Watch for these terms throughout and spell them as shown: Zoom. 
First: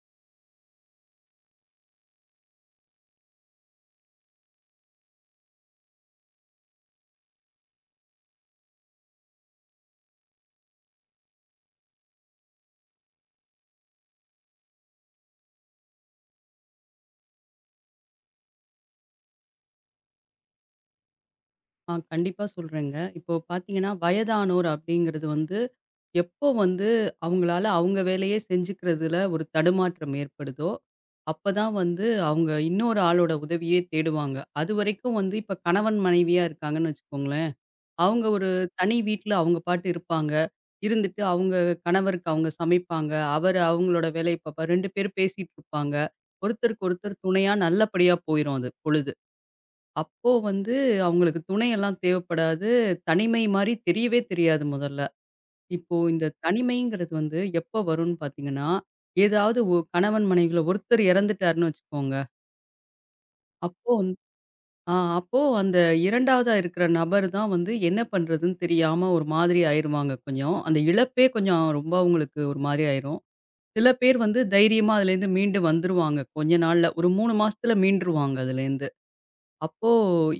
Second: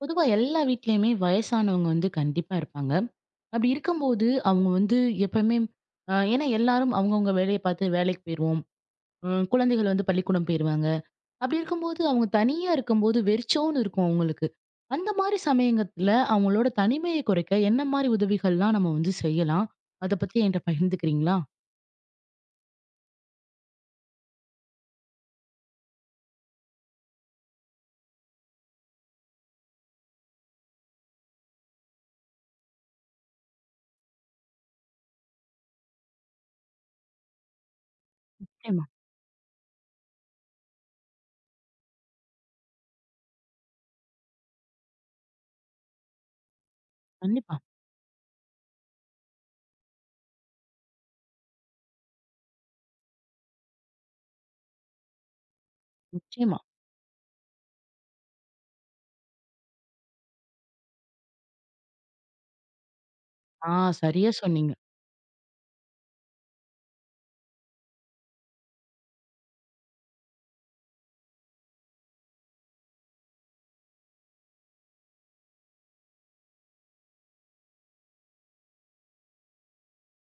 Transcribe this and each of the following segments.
பொதுவா எல்லா வீட்லயுமே வயசானவங்க வந்து கண்டிப்பா இருப்பாங்க. அப்படி இருக்கும்போது அவங்க வந்து எப்பவுமே ஏன்னா எல்லாரும் அவங்கவங்க வேலைய பார்த்து வேலைக்கு போயிருவோம். குழந்தைகள் வந்து பள்ளிக்கூடம் போயிருவாங்க. அப்படி இருக்கும்போது அவங்க தனியா இருக்கும்போது வெறிச்சோன்னு இருக்கும் அவங்களுக்கு. அந்த மாரி சமயங்கத்துல அவங்களோட தனிமையை குறைக்க என்ன மாரி உதவிகள்லாம் நம்ம வந்து செய்யலாம்? அத பத்தி என்ட்ட பகிர்ந்துக்கிறீங்களா? ஆ கண்டிப்பா சொல்றேங்க. இப்போ பார்த்தீங்கன்னா, வயதானோர் அப்படிங்கிறது வந்து, எப்போ வந்து அவங்களால அவங்க வேலையே செஞ்சுக்கிறதுல ஒரு தடுமாற்றம் ஏற்படுதோ, அப்பதான் வந்து அவங்க இன்னொரு ஆளோட உதவியே தேடுவாங்க. அதுவரைக்கும் வந்து இப்ப கணவன், மனைவியா இருக்காங்கன்னு வச்சுக்கோங்களேன். அவங்க ஒரு நிச்சயமா. தனி வீட்ல அவங்க பாட்டு இருப்பாங்க. இருந்துட்டு அவங்க கணவருக்கு அவங்க சமைப்பாங்க. அவர் அவங்களோட வேலைய பார்ப்பாரு. 2 பேரும் பேசிட்டு இருப்பாங்க. ஒருத்தருக்கு ஒருத்தர் துணையா கண்டிப்பா. நல்லபடியா போயிரும் அது பொழுது. அப்போ வந்து அவங்களுக்கு துணையெல்லாம் தேவைப்படாது. தனிமை மாரி தெரியவே தெரியாது முதல்ல. இப்போ இந்த நிச்சயமா. தனிமைங்கிறது வந்து எப்போ வரும்ன்னு பார்த்தீங்கன்னா, ஏதாவது கணவன் மனைவில ஒருத்தர் இறந்துட்டாருன்னு வச்சுக்கோங்க. ஆ, அப்போ வந் சரியா சொன்னீங்க. ஆ அப்போ அந்த 2வதா இருக்கிற நபர் தான் வந்து என்ன பண்றதுன்னு தெரியாம ஒரு மாதிரி ஆயிருவாங்க கொஞ்சம். அந்த இழப்பே கொஞ்சம் ரொம்ப அவங்களுக்கு ஒரு மாரி ஆயிரும். சில பேர் வந்து தைரியமா அதுலேருந்து மீண்டு வந்துருவாங்க கொஞ்ச நாள்ல. ஒரு 3 மாசத்துல மீண்டுருவாங்க அதுலேருந்து. அப்போ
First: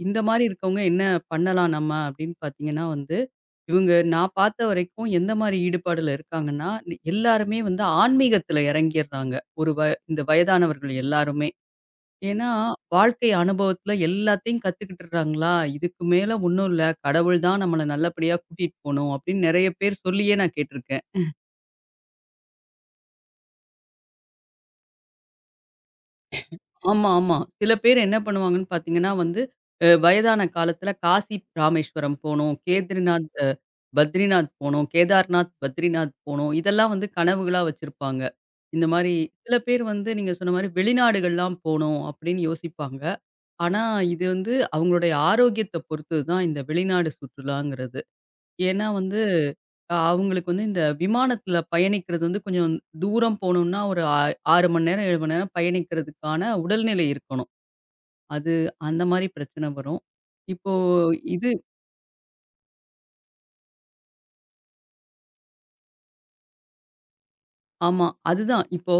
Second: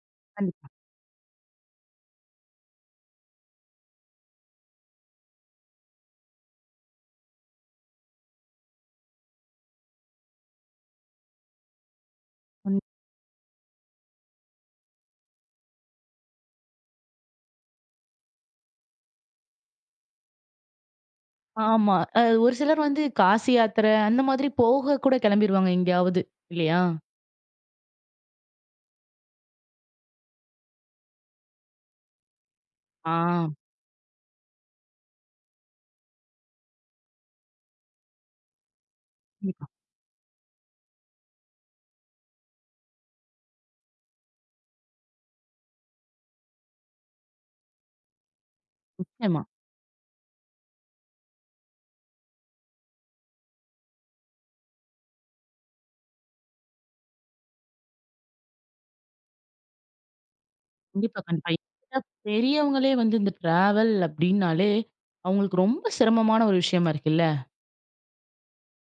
இந்த மாரி கண்டிப்பா. இருக்கவங்க என்ன பண்ணலாம் நம்ம அப்படின்னு பார்த்தீங்கன்னா வந்து, இவங்க நான் பார்த்த வரைக்கும் எந்த மாரி ஈடுபாடுல இருக்காங்கன்னா, எல்லாருமே வந்து ஆன்மீகத்துல இறங்கிர்றாங்க. ஒரு வ இந்த வயதானவர்கள் எல்லாருமே. ஏன்னா, உண்ம. வாழ்க்கை அனுபவத்துல எல்லாத்தையும் கத்துக்கிட்டுறாங்களா, இதுக்கு மேல ஒண்ணும் இல்ல, கடவுள் தான் நம்மள நல்லபடியா கூட்டிட்டு போணும் அப்படின்னு நெறைய பேர் சொல்லியே நான் கேட்டுருக்கேன். ஆமா. அ ஒரு சிலர் வந்து காசி யாத்திரை அந்த மாதிரி போக கூட கிளம்பிருவாங்க எங்கேயாவது இல்லையா? ஆமா, ஆமா. சில பேர் என்ன பண்ணுவாங்கன்னு பார்த்தீங்கன்னா வந்து, வயதான காலத்தில காசி ராமேஸ்வரம் போணும், ஆ, கேத்ரிநாத் அ பத்ரிநாத் போணும், கேதார்நாத், பத்ரிநாத் போணும். இதெல்லாம் வந்து கனவுகளா வச்சிருப்பாங்க. இந்த மாரி சில கண்டிப்பா. பேர் வந்து நீங்க சொன்ன மாரி வெளிநாடுகள்லாம் போணும் அப்படின்னு யோசிப்பாங்க. ஆனா இது வந்து அவங்களுடைய ஆரோக்கியத்த பொறுத்தது தான் இந்த வெளிநாடு சுற்றுலாங்கிறது. ஏன்னா வந்து நிச்சயமா. அவங்களுக்கு வந்து இந்த விமானத்தில பயணிக்கிறது வந்து கொஞ்சம் தூரம் போணும்னா ஒரு 6 மணி நேரம், 7 மணி நேரம் பயணிக்கிறதுக்கான உடல்நிலை இருக்கணும். அது அந்த மாரி பிரச்சனை வரும். இப்போ கண்டிப்பா, இது கண்டிப்பா. ஏன்னா பெரியவங்களே வந்து இந்த டிராவல் அப்டின்னாலே, அவங்களுக்கு ரொம்ப சிரமமான ஒரு விஷயமா இருக்குல்ல? ஆமா. அதுதான். இப்போ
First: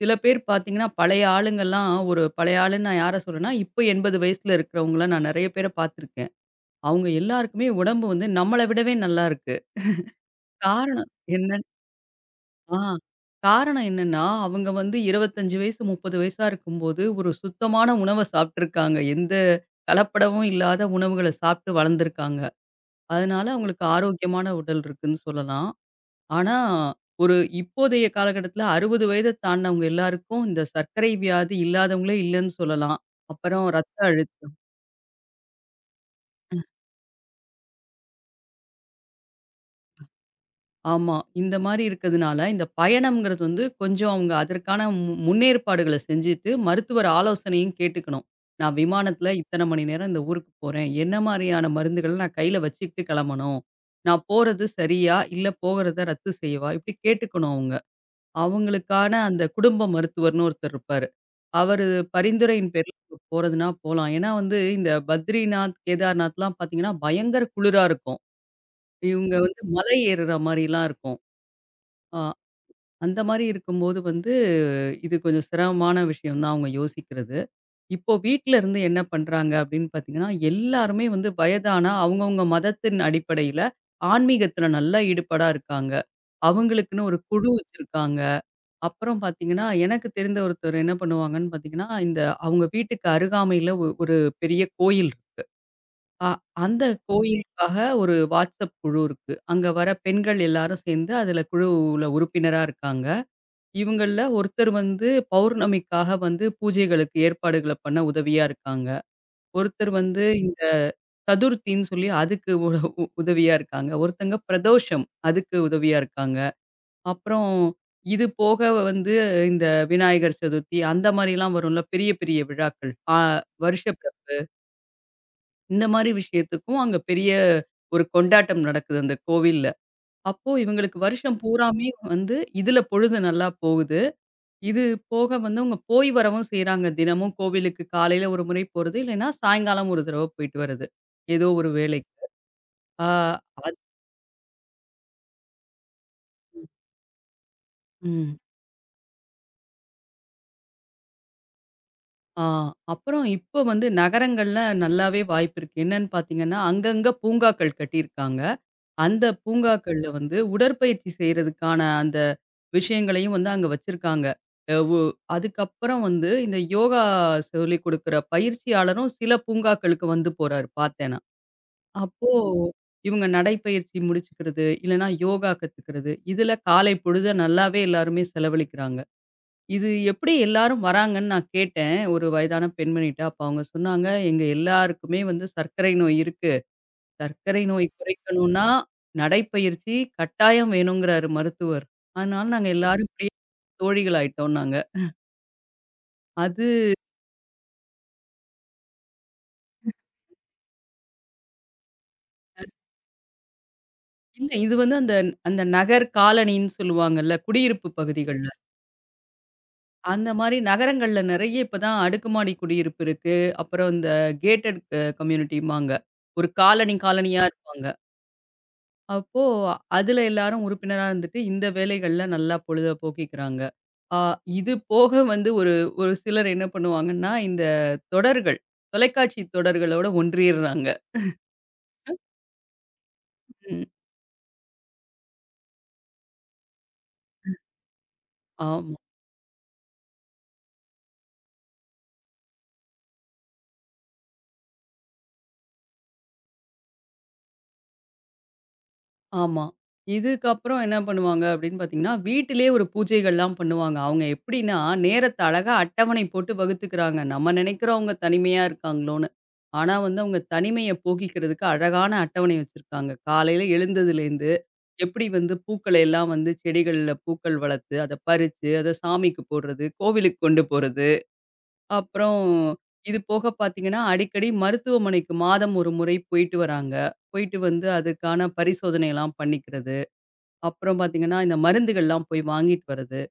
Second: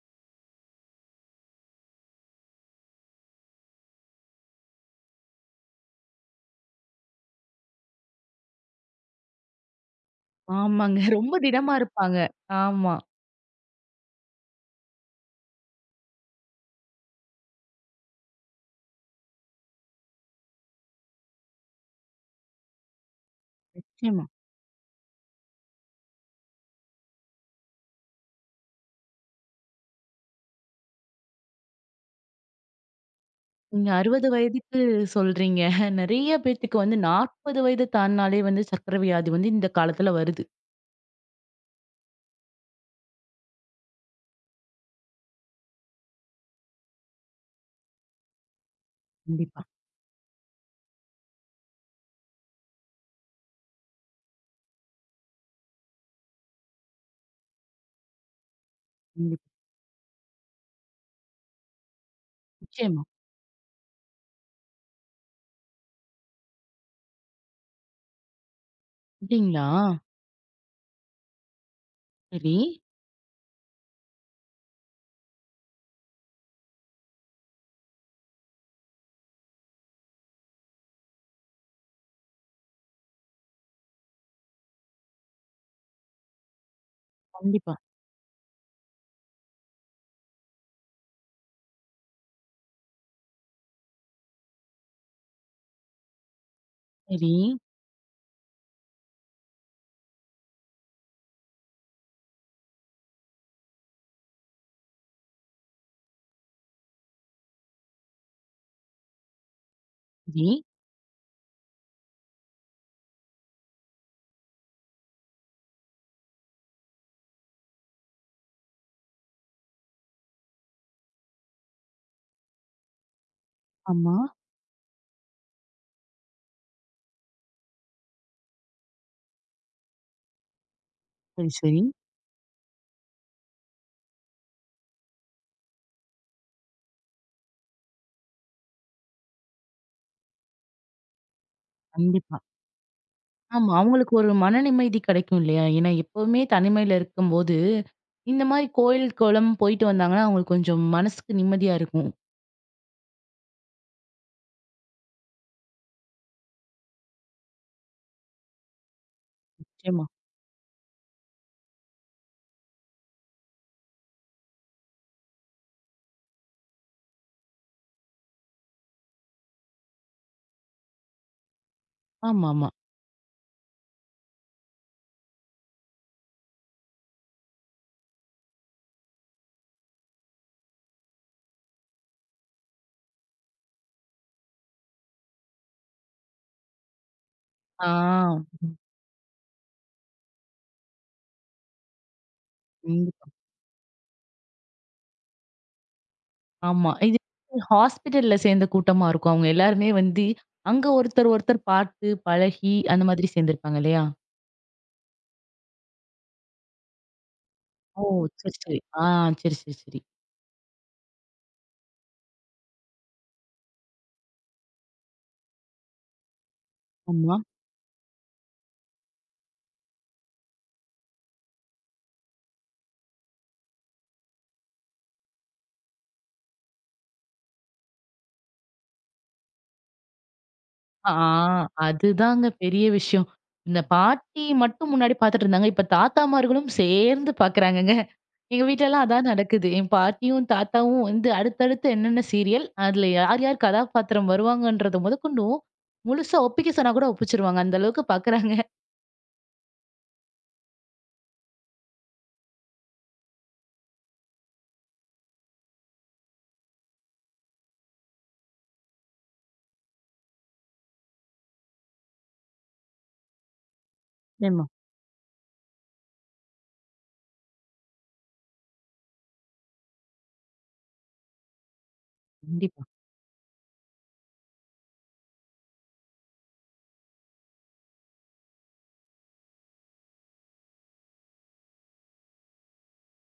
சில பேர் பார்த்தீங்கன்னா, பழைய ஆளுங்கலாம் ஒரு பழைய ஆளுன்னு நான் யார சொல்றேன்னா, இப்போ 80 வயசுல இருக்கிறவங்கள நான் நெறைய பேர பார்த்துருக்கேன். அவங்க எல்லாருக்குமே உடம்பு வந்து நம்மள விடவே நல்லா இருக்கு. ஆமாங்க. காரணம் ரொம்ப என்ன திடமா இருப்பாங்க. ஆ ஆமா. காரணம் என்னன்னா, அவங்க வந்து 25 வயசு, 30 வயசா இருக்கும்போது ஒரு சுத்தமான உணவ சாப்ட்டுருக்காங்க. எந்த கலப்படமும் இல்லாத உணவுகள சாப்ட்டு வளர்ந்துருக்காங்க. அதனால அவங்களுக்கு நிச்சயமா. ஆரோக்கியமான உடல் இருக்குன்னு சொல்லலாம். ஆனா, ஒரு இப்போதைய காலகட்டத்தில 60 வயத தாண்டினவங்க எல்லாருக்கும் இந்த சர்க்கரை வியாதி இல்லாதவங்களே இல்லன்னு சொல்லலாம். அப்புறம் நீங்க ரத்த 60 அழுத்தம் வயதுக்கு சொல்றீங்க. நெறைய பேத்துக்கு வந்து 40 வயது தாண்டுனாலே வந்து சர்க்கரை வியாதி வந்து இந்த காலத்துல வருது. ஆமா. இந்த மாரி இருக்கிறதுனால, இந்த பயணம்ங்கிறது வந்து கொஞ்சம் அவங்க அதற்கான முன்னேற்பாடுகள செஞ்சுட்டு, மருத்துவர் ஆலோசனையும் கேட்டுக்கணும். நான் விமானத்தில இத்தன கண்டிப்பா, மணி நேரம் இந்த ஊருக்கு போறேன். என்ன மாரியான மருந்துகள நான் கையில வச்சுக்கிட்டு கிளம்பணும்? நான் போறது சரியா? இல்ல போகறத ரத்து செய்யவா? இப்படி கேட்டுக்கணும் அவங்க. அவங்களுக்கான அந்த கண்டிப்பா. குடும்ப மருத்துவர்ன்னு ஒருத்தர் இருப்பாரு. அவரு பரிந்துரையின் பேர்ல நிச்சயமா. இப்ப போறதுன்னா போலாம். ஏன்னா வந்து இந்த பத்ரிநாத், கேதார்நாத்லாம் பார்த்தீங்கன்னா, பயங்கர குளிரா இருக்கும். இவங்க வந்து அப்டிங்களா? மலை ஏறுற மாரிலாம் இருக்கும். அ சரி. அந்த மாரி இருக்கும்போது வந்து, இது கொஞ்சம் சிரமமான விஷயம் தான் அவங்க யோசிக்கிறது. இப்போ வீட்ல இருந்து என்ன பண்றாங்க அப்படின்னு பார்த்தீங்கன்னா, எல்லாருமே வந்து வயதானா அவங்கவங்க மதத்தின் அடிப்படையில ஆன்மீகத்துல நல்லா ஈடுபாடா இருக்காங்க. அவங்களுக்குன்னு ஒரு குழு கண்டிப்பா. வச்சிருக்காங்க. அப்புறம் பார்த்தீங்கன்னா, எனக்கு தெரிந்த ஒருத்தர் என்ன பண்ணுவாங்கன்னு பார்த்தீங்கன்னா, இந்த அவங்க வீட்டுக்கு அருகாமையில ஒரு பெரிய கோயில் இருக்கு. அ அந்த சரி, கோயிலுக்காக ஒரு WhatsApp குழு இருக்கு. அங்க வர பெண்கள் எல்லாரும் சேர்ந்து அதுல குழுவுல உறுப்பினரா இருக்காங்க. இவங்கள்ல ஒருத்தர் வந்து பௌர்ணமிக்காக வந்து பூஜைகளுக்கு ஏற்பாடுகள பண்ண உதவியா இருக்காங்க. ஒருத்தர் வந்து சரி. இந்த சதுர்த்தின்னு சொல்லி அதுக்கு உ உ- உதவியா இருக்காங்க. ஒருத்தங்க பிரதோஷம் அதுக்கு உதவியா இருக்காங்க. அப்புறம் இது போக வந்து இந்த விநாயகர் சதுர்த்தி அந்த மாதிரிலாம் வரும்ல பெரிய பெரிய விழாக்கள். ஆமா. வருஷப்பிறப்பு இந்த மாதிரி விஷயத்துக்கும் அங்க பெரிய ஒரு கொண்டாட்டம் நடக்குது அந்த கோவில்ல. அப்போ இவங்களுக்கு வருஷம் சரி, சரி. பூராமே வந்து இதுல பொழுது நல்லா போகுது. இது போக வந்து அவங்க போய் வரவும் செய்றாங்க. தினமும் கோவிலுக்கு காலையில ஒரு முறை போறது, இல்லைன்னா சாயங்காலம் ஒரு தடவ போயிட்டு வர்றது. ஏதோ ஒரு வேலைக்கு. கண்டிப்பா. ஆ ஆமா. அது அவங்களுக்கு ஒரு மன நிம்மதி கிடைக்கும் இல்லையா? ஏன்னா எப்பவுமே தனிமையில இருக்கும்போது, ம். இந்த மாரி கோயில், குளம் போயிட்டு வந்தாங்கன்னா, அவங்களுக்கு கொஞ்சம் மனசுக்கு நிம்மதியா இருக்கும். ஆ அப்புறம் இப்போ வந்து நகரங்கள்ல நல்லாவே வாய்ப்பு இருக்கு. என்னன்னு பார்த்தீங்கன்னா, அங்கங்க பூங்காக்கள் கட்டியிருக்காங்க. அந்த நிச்சயமா. பூங்காக்கள்ல வந்து உடற்பயிற்சி செய்றதுக்கான அந்த விஷயங்களையும் வந்து அங்க வச்சிருக்காங்க. அ உ அதுக்கப்புறம் வந்து இந்த யோகா சொல்லிக் குடுக்குற பயிற்சியாளரும் சில பூங்காக்களுக்கு வந்து போறாரு பார்த்தேன் நான். அப்போ ஆமாமா. இவங்க நடைப்பயிற்சி முடிச்சுக்கிறது, இல்லன்னா யோகா கத்துக்கிறது, இதுல காலை பொழுத நல்லாவே எல்லாருமே செலவழிக்கிறாங்க. இது எப்படி எல்லாரும் வராங்கன்னு நான் கேட்டேன். ஒரு வயதான பெண்மணிட்ட. அப்ப அவங்க சொன்னாங்க, "எங்க எல்லாருக்குமே வந்து சர்க்கரை நோய் இருக்கு. சர்க்கரை ஆ. நோய் குறைக்கணும்னா, ம். நடைப்பயிற்சி கட்டாயம் வேணுங்கிறாரு மருத்துவர். அதனால நாங்க எல்லாரும் கண்டிப்பா. இப்படியே தோழிகள் ஆயிட்டோம்னாங்க." அது ஆமா. இது ஹாஸ்பிட்டல்ல சேர்ந்த கூட்டமா இருக்கும். அவங்க எல்லாருமே வந்து அங்க ஒருத்தர், ஒருத்தர் பார்த்து, பழகி அந்த மாதிரி சேர்ந்திருப்பாங்க இல்லையா? இல்ல இது வந்து அந்த அந்த நகர் காலனின்னு சொல்லுவாங்கல்ல, குடியிருப்பு ஓ! சரி, பகுதிகள்ல. சரி. சரி. ஆ, சரி, சரி, சரி. அந்த மாரி நகரங்கள்ல நெறைய இப்பதான் அடுக்குமாடி குடியிருப்பு இருக்கு. அப்புறம் இந்த கேட்டட் கம்யூனிட்டிம்பாங்க. ஒரு காலனி ஆமா. காலனியா இருப்பாங்க. அப்போ அதுல எல்லாரும் உறுப்பினரா இருந்துட்டு இந்த வேலைகள்ல நல்லா பொழுத போக்கிக்கிறாங்க. ஆ இது போக வந்து ஒரு ஒரு சிலர் என்ன பண்ணுவாங்கன்னா, இந்த தொடர்கள், தொலைக்காட்சி தொடர்களோட ஒன்றியிறாங்க. ஆ, அதுதாங்க பெரிய விஷயம். இந்த ம். பாட்டி மட்டும் முன்னாடி பார்த்துட்டு இருந்தாங்க. இப்ப தாத்தாமார்களும் சேர்ந்து பார்க்குறாங்கங்க. எங்க ஆமா, வீட்லலாம் அதான் நடக்குது. என் பாட்டியும், தாத்தாவும் வந்து அடுத்தடுத்து என்னென்ன சீரியல், அதுல யார் யார் கதாபாத்திரம் வருவாங்கன்றத முதற்கொண்டும் முழுசா ஒப்பிக்க சொன்னா கூட ஒப்பிச்சுருவாங்க. அந்த அளவுக்கு பார்க்குறாங்க. ஆமா. இதுக்கப்புறம் என்ன பண்ணுவாங்க அப்படின்னு பார்த்தீங்கன்னா, வீட்டிலேயே ஒரு பூஜைகள்லாம் பண்ணுவாங்க. அவங்க எப்படின்னா, நேரத்த அழகா அட்டவணை போட்டு வகுத்துக்கிறாங்க. நம்ம நினைக்கிறோம் அவங்க தனிமையா இருக்காங்களோன்னு. ஆனா வந்து அவங்க தனிமைய போக்கிக்கிறதுக்கு அழகான அட்டவணை வச்சிருக்காங்க. காலையில எழுந்ததுலேருந்து. நிச்சயமா, எப்படி வந்து பூக்களை எல்லாம் வந்து செடிகள்ல பூக்கள் வளர்த்து, அத பறிச்சு, அத சாமிக்கு போடுறது, கோவிலுக்கு கொண்டு போறது. அப்புறம் கண்டிப்பா. இது போக பார்த்தீங்கன்னா, அடிக்கடி மருத்துவமனைக்கு மாதம் ஒரு முறை போயிட்டு வராங்க. போயிட்டு வந்து அதுக்கான பரிசோதனைலாம் பண்ணிக்கிறது. அப்புறம் பார்த்தீங்கன்னா, இந்த மருந்துகள்லாம் போய் வாங்கிட்டு வர்றது.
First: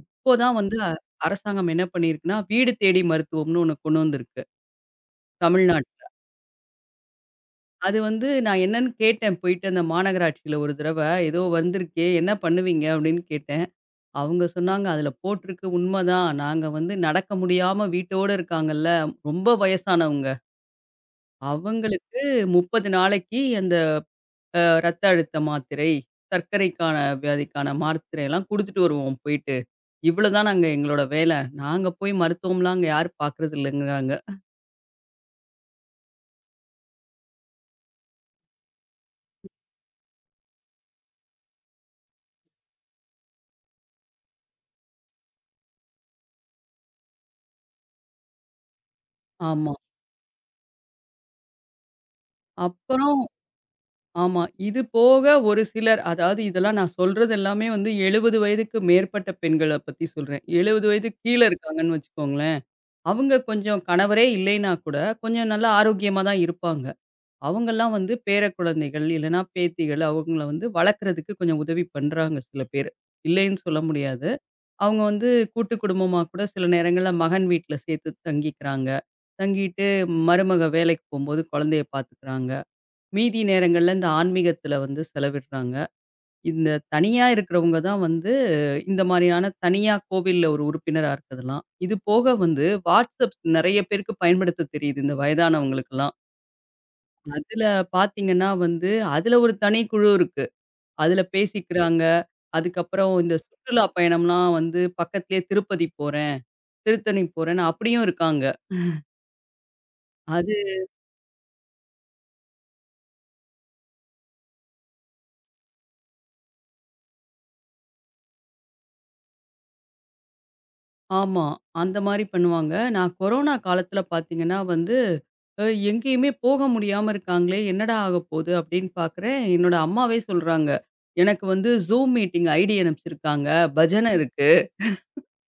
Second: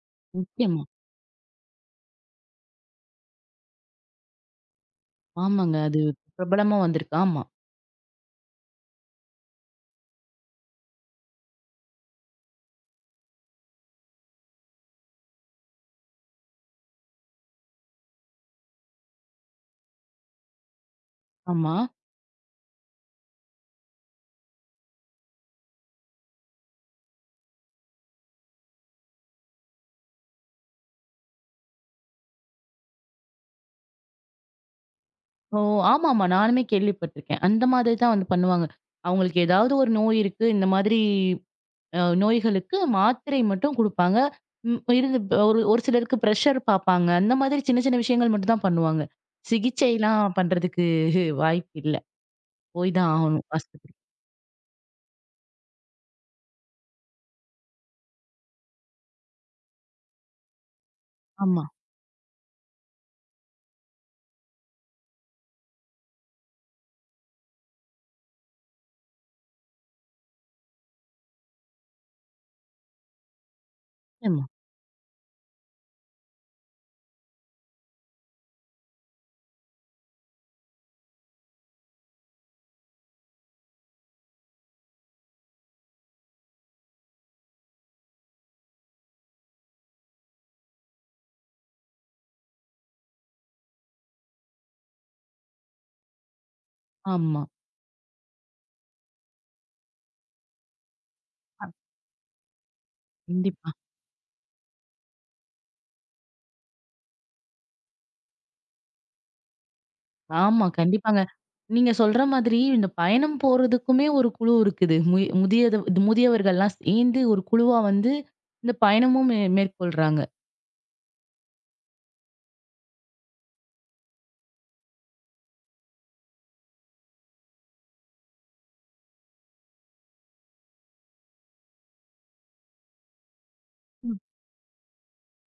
இப்போ தான் வந்து நிச்சயமா. அ அரசாங்கம் என்ன பண்ணியிருக்குன்னா, வீடு தேடி மருத்துவம்னு ஒண்ணு கொண்டு வந்திருக்கு ஆமாங்க. அது தமிழ்நாட்டுல. பிரபலமா வந்திருக்கு. ஆமா, அது வந்து நான் என்னன்னு கேட்டேன் போயிட்டு அந்த மாநகராட்சியில ஒரு தடவ. ஏதோ வந்திருக்கே என்ன பண்ணுவீங்க? அப்படின்னு கேட்டேன். அவங்க சொன்னாங்க, "அதுல போட்டிருக்கு உண்மதான். நாங்க வந்து நடக்க முடியாம வீட்டோட இருக்காங்கல்ல, ரொம்ப வயசானவங்க. ஆமா. அவங்களுக்கு 30 நாளைக்கு அந்த ரத்த அழுத்த மாத்திரை, சர்க்கரைக்கான வியாதிக்கான மாத்திரையெல்லாம் குடுத்துட்டு வருவோம் போயிட்டு. இவ்வளோதான் நாங்க எங்களோட வேலை. நாங்க போய் மருத்துவம்லாம் அங்க யாரும் பார்க்கறது இல்லைங்கிறாங்க." ஓ! ஆமாமா. நானுமே கேள்விப்பட்டிருக்கேன். அந்த மாதிரி தான் வந்து பண்ணுவாங்க. அவங்களுக்கு ஏதாவது ஒரு நோய் இருக்கு. இந்த மாதிரி நோய்களுக்கு மாத்திரை மட்டும் குடுப்பாங்க. ம் இருந்து ஒரு ஒரு சிலருக்கு பிரஷர் பார்ப்பாங்க. அந்த மாதிரி சின்ன சின்ன விஷயங்கள் மட்டும் தான் பண்ணுவாங்க. ஆமா. சிகிச்சைலாம் பண்றதுக்கு வாய்ப்பு இல்ல. போய் தான் அப்புறம் ஆகணும் ஆஸ்பத்திரி. ஆமா. இது போக ஒரு சிலர் அதாவது இதெல்லாம் நான் சொல்றது எல்லாமே வந்து 70 வயதுக்கு மேற்பட்ட பெண்கள பத்தி சொல்றேன். 70 வயதுக்கு கீழ ஆமா, இருக்காங்கன்னு வச்சுக்கோங்களேன். அவங்க கொஞ்சம் கணவரே இல்லைன்னா கூட, கொஞ்சம் நல்லா ஆரோக்கியமா தான் இருப்பாங்க. அவங்கலாம் வந்து பேரக்குழந்தைகள், இல்லன்னா பேத்திகள் அவங்கள வந்து வளர்க்கறதுக்கு கொஞ்சம் உதவி பண்றாங்க சில பேரு. இல்லைன்னு சொல்ல முடியாது. ஆமா, அவங்க வந்து கூட்டு குடும்பமா கூட சில நேரங்கள்ல மகன் வீட்ல சேர்த்து தங்கிக்கிறாங்க. தங்கிட்டு மருமக வேலைக்கு போம்போது குழந்தைய பார்த்துக்கிறாங்க. மீதி நேரங்கள்ல இந்த ஆன்மீகத்தில வந்து செலவிடுறாங்க. இந்த தனியா இருக்கிறவங்க தான் வந்து, இந்த மாரியான தனியா கோவில்ல ஒரு உறுப்பினரா இருக்கிறதெல்லாம். இது போக வந்து WhatsApp நெறைய பேருக்கு பயன்படுத்த தெரியுது, இந்த வயதானவங்களுக்கெல்லாம். ஆமா. அதுல பார்த்தீங்கன்னா வந்து, அதுல ஒரு தனி குழு இருக்கு. அதுல பேசிக்கிறாங்க. அதுக்கப்புறம் இந்த கண்டிப்பா. சுற்றுலா பயணம்லாம் வந்து பக்கத்திலேயே திருப்பதி போறேன், திருத்தணி போறேன்னு அப்படியும் இருக்காங்க. அது ஆமா, கண்டிப்பாங்க. நீங்க சொல்ற மாதிரி இந்த பயணம் போறதுக்குமே ஒரு குழு இருக்குது. முய முதியது முதியவர்கள்லாம் சேர்ந்து ஒரு குழுவா வந்து இந்த பயணமும் மேற்கொள்றாங்க. ஆமா. அந்த மாரி பண்ணுவாங்க. நான் கொரோனா காலத்துல பார்த்தீங்கன்னா வந்து, அ எங்கேயுமே போக முடியாம இருக்காங்களே! என்னடா ஆகப்போது? அப்படின்னு பார்க்குறேன். என்னோட அம்மாவே சொல்றாங்க. எனக்கு வந்து Zoom மீட்டிங் ஐடி அனுப்பிச்சிருக்காங்க. பஜனை இருக்கு.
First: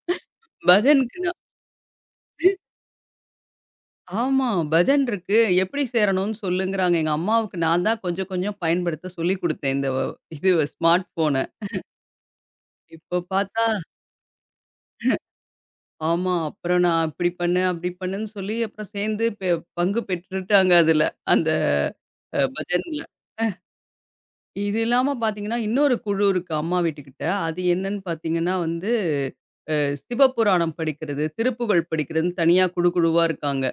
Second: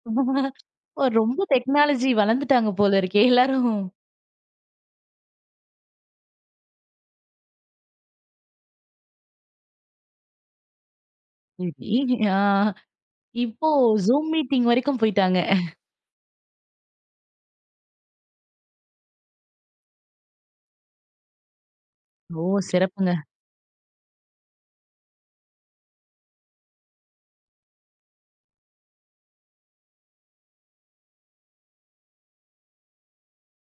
ஓ, பஜனுக்கு நான் ரொம்ப டெக்னாலஜி வளர்ந்துட்டாங்க போல இருக்கே! எல்லாரும். ஆமா. பஜன் இருக்கு. எப்படி சேரணும்னு சொல்லுங்கிறாங்க. எங்க அம்மாவுக்கு நான் தான் கொஞ்சம் கொஞ்சம் பயன்படுத்த சொல்லிக் குடுத்தேன். இந்த வ இது ஸ்மார்ட் ஃபோன. சரி, ஆ. இப்போ பார்த்தா இப்போ Zoom மீட்டிங் வரைக்கும் போயிட்டாங்க. ஆமா. அப்புறம் நான் இப்படி பண்ணேன், அப்படி பண்ணேன்னு சொல்லி அப்புறம் சேர்ந்து பங்கு பெற்றுட்டாங்க அதுல. அந்த ஓ! பஜன்ல. சிறப்புங்க. அ இது இல்லாம பார்த்தீங்கன்னா, இன்னொரு குழு இருக்கு அம்மா வீட்டுக்கிட்ட. அது என்னன்னு பார்த்தீங்கன்னா வந்து, அ சிவபுராணம் படிக்கிறது, திருப்புகழ் படிக்கிறதுன்னு தனியா குழு குழுவா இருக்காங்க.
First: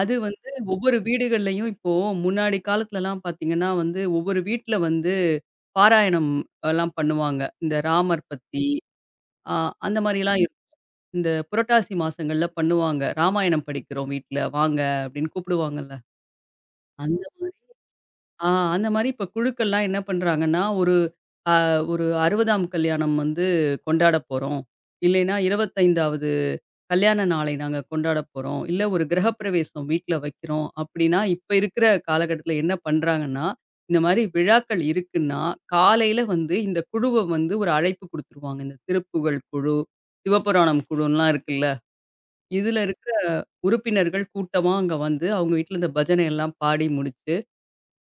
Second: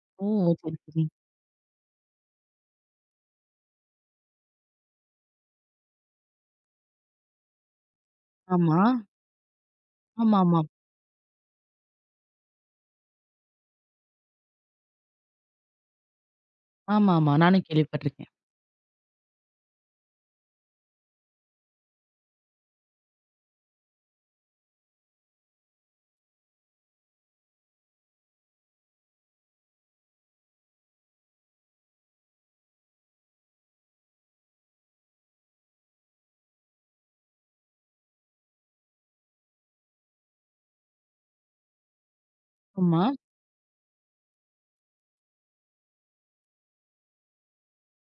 அது ஓ! வந்து சரி, ஒவ்வொரு சரி. வீடுகள்லயும் இப்போ முன்னாடி காலத்துலலாம் பார்த்தீங்கன்னா வந்து, ஒவ்வொரு வீட்ல வந்து பாராயணம் எல்லாம் பண்ணுவாங்க. இந்த ராமர் பத்தி, ஆமா. அ அந்த மாரிலாம் இருக்கும். ஆமாமா. இந்த புரட்டாசி மாசங்கள்ல பண்ணுவாங்க. ராமாயணம் படிக்கிறோம் வீட்ல வாங்க அப்படின்னு கூப்பிடுவாங்கல்ல. அந்த ஆமாமா. நானும் கேள்விப்பட்டுருக்கேன். ஆ அந்த மாரி இப்ப குழுக்கள்லாம் என்ன பண்றாங்கன்னா, அ ஒரு 60ஆம் கல்யாணம் வந்து கொண்டாடப் போறோம். இல்லைன்னா 25வது கல்யாண நாளை நாங்க கொண்டாடப் போறோம். இல்ல ஒரு கிரகப்பிரவேசம் வீட்ல வைக்கிறோம் அப்படின்னா, இப்ப இருக்கிற காலகட்டத்தில என்ன பண்றாங்கன்னா, இந்த மாரி விழாக்கள் இருக்குன்னா, காலையில வந்து இந்த குழுவ வந்து ஒரு அழைப்பு குடுத்துருவாங்க. இந்த திருப்புகழ் குழு, சிவபுராணம் குழுன்லாம் இருக்குல்ல. இதுல ஆமா. இருக்கிற உறுப்பினர்கள் கூட்டமா அங்க வந்து அவங்க வீட்ல இந்த பஜனை எல்லாம் பாடி முடிச்சு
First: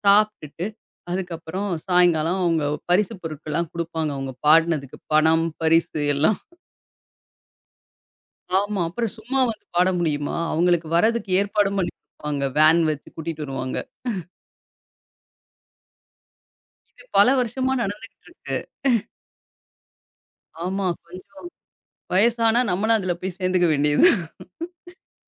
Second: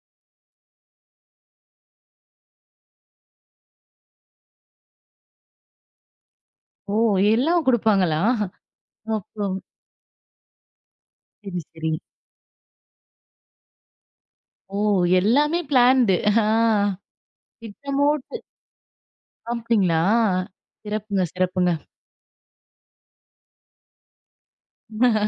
சாப்பிட்டுட்டு, அதுக்கப்புறம் சாயங்காலம் அவங்க பரிசு பொருட்கள்லாம் குடுப்பாங்க. அவங்க பாடுனதுக்கு பணம், பரிசு எல்லாம். ஓ! எல்லாம் குடுப்பாங்களா? ஆமா. அப்புறம் சும்மா அப்போ வந்து பாட முடியுமா? அவங்களுக்கு வரதுக்கு சரி, ஏற்பாடும் பண்ணி சரி. குடுப்பாங்க. வேன் வச்சு கூட்டிட்டு வருவாங்க. ஓ! எல்லாமே பிளான்டு. ஆ, இது பல வருஷமா நடந்துகிட்டு திட்டமோட்டு இருக்கு. அப்டிங்களா? ஆமா. சிறப்புங்க, கொஞ்சம் சிறப்புங்க. வயசானா நம்மளும் அதுல போய் சேர்ந்துக்க வேண்டியது தான்.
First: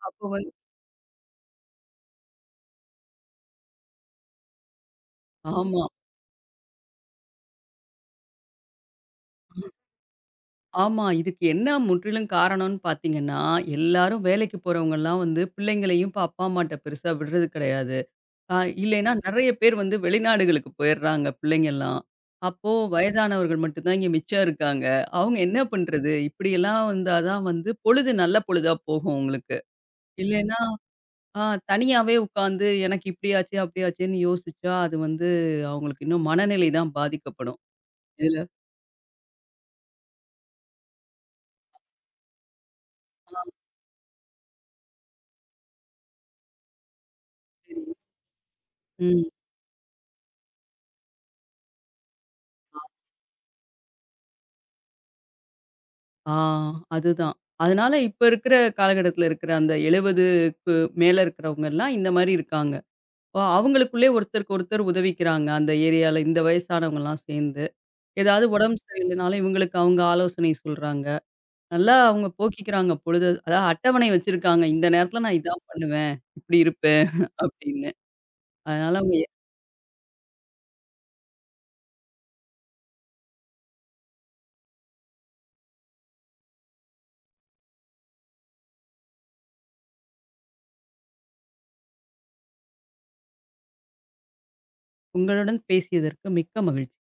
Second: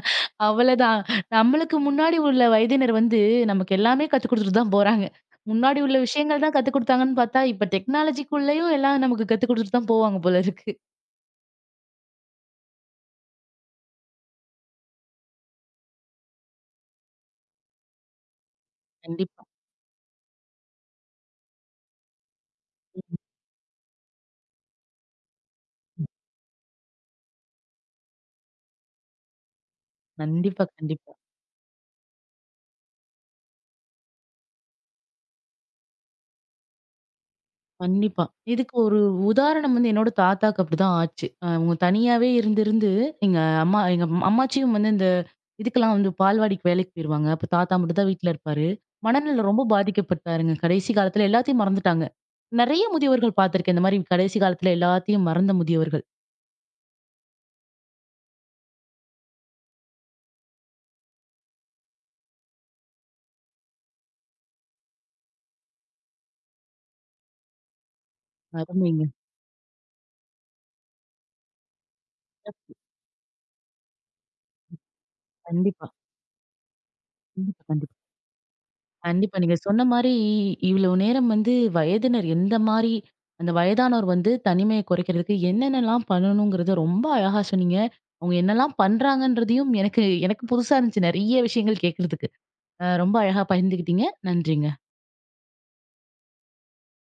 அப்போ வந்து அவ்வளதான். நம்மளுக்கு முன்னாடி உள்ள வயதினர் வந்து நமக்கு எல்லாமே கத்துக் குடுத்துட்டு தான் போறாங்க. முன்னாடி ஆமா, உள்ள விஷயங்கள் தான் கத்துக் குடுத்தாங்கன்னு பார்த்தா, இப்ப டெக்னாலஜிக்குள்ளேயும் எல்லாம் நமக்கு கத்துக் குடுத்துட்டு தான் போவாங்க போல இருக்கு. ஆமா. இதுக்கு என்ன முற்றிலும் காரணம்னு பார்த்தீங்கன்னா, எல்லாரும் வேலைக்கு போறவங்கலாம் வந்து பிள்ளைங்களையும் இப்ப அப்பா, அம்மாட்ட பெருசா விடுறது கிடையாது. ஆ இல்லைன்னா கண்டிப்பா. நெறைய பேர் வந்து வெளிநாடுகளுக்கு போயிடுறாங்க பிள்ளைங்கலாம். அப்போ வயதானவர்கள் மட்டும் தான் இங்க மிச்சம் இருக்காங்க. அவங்க என்ன பண்றது? இப்படியெல்லாம் வந்தா தான் வந்து பொழுது நல்ல பொழுதா போகும் உங்களுக்கு. இல்லைன்னா கண்டிப்பா, கண்டிப்பா. ஆ தனியாவே உட்காந்து எனக்கு இப்படி ஆச்சு, அப்படி ஆச்சேன்னு யோசிச்சா அது வந்து அவங்களுக்கு இன்னும் மனநிலை தான் பாதிக்கப்படும். கண்டிப்பா. இதுல இதுக்கு ஒரு உதாரணம் வந்து என்னோட தாத்தாக்கு அப்படிதான் ஆச்சு. அ அவங்க தனியாவே இருந்திருந்து, எங்க அம்மா எங்க அம்மாச்சியும் வந்து இந்த இதுக்கெல்லாம் வந்து பால்வாடிக்கு வேலைக்கு போயிருவாங்க. அப்ப தாத்தா மட்டும் தான் வீட்ல இருப்பாரு. ம். மனநிலை ரொம்ப பாதிக்கப்பட்டாருங்க. கடைசி காலத்துல எல்லாத்தையும் மறந்துட்டாங்க. நெறைய முதியவர்கள் பார்த்துருக்கேன். இந்த மாரி கடைசி காலத்துல எல்லாத்தையும் மறந்த முதியவர்கள். ஆ அதுதான். அதனால இப்ப இருக்கிற காலகட்டத்தில இருக்கிற அந்த 70க்கு மேல இருக்கிறவங்கலாம் இந்த மாரி இருக்காங்க. ஓ! அவங்களுக்குள்ளே ஒருத்தருக்கு ஒருத்தர் உதவிக்கிறாங்க. அந்த ஏரியால இந்த வயசானவங்கலாம் சேர்ந்து. ஏதாவது உடம்பு அருமைங்க. சரியில்லனாலும் இவங்களுக்கு அவங்க ஆலோசனை சொல்றாங்க. நல்லா அவங்க போக்கிக்கிறாங்க பொழுத. அதாவது அட்டவணை வச்சிருக்காங்க. இந்த நேரத்தில நான் இதான் கண்டிப்பா. பண்ணுவேன். இப்படி இருப்பேன் கண்டிப்பா, அப்படின்னு. கண்டிப்பா. அதனால கண்டிப்பா. நீங்க சொன்ன மாரி, இவ்வளவு நேரம் வந்து வயதினர் எந்த மாரி, அந்த வயதானோர் வந்து தனிமைய குறைக்கிறதுக்கு என்னென்னலாம் பண்ணணுங்கிறத ரொம்ப அழகா சொன்னீங்க. அவங்க என்னலாம் பண்றாங்கன்றதையும் எனக்கு எனக்கு புதுசா இருந்துச்சு. நெறைய விஷயங்கள் கேட்கறதுக்கு. அ ரொம்ப அழகா பகிர்ந்துக்கிட்டீங்க. நன்றிங்க. உங்களுடன் பேசியதற்கு மிக்க மகிழ்ச்சி.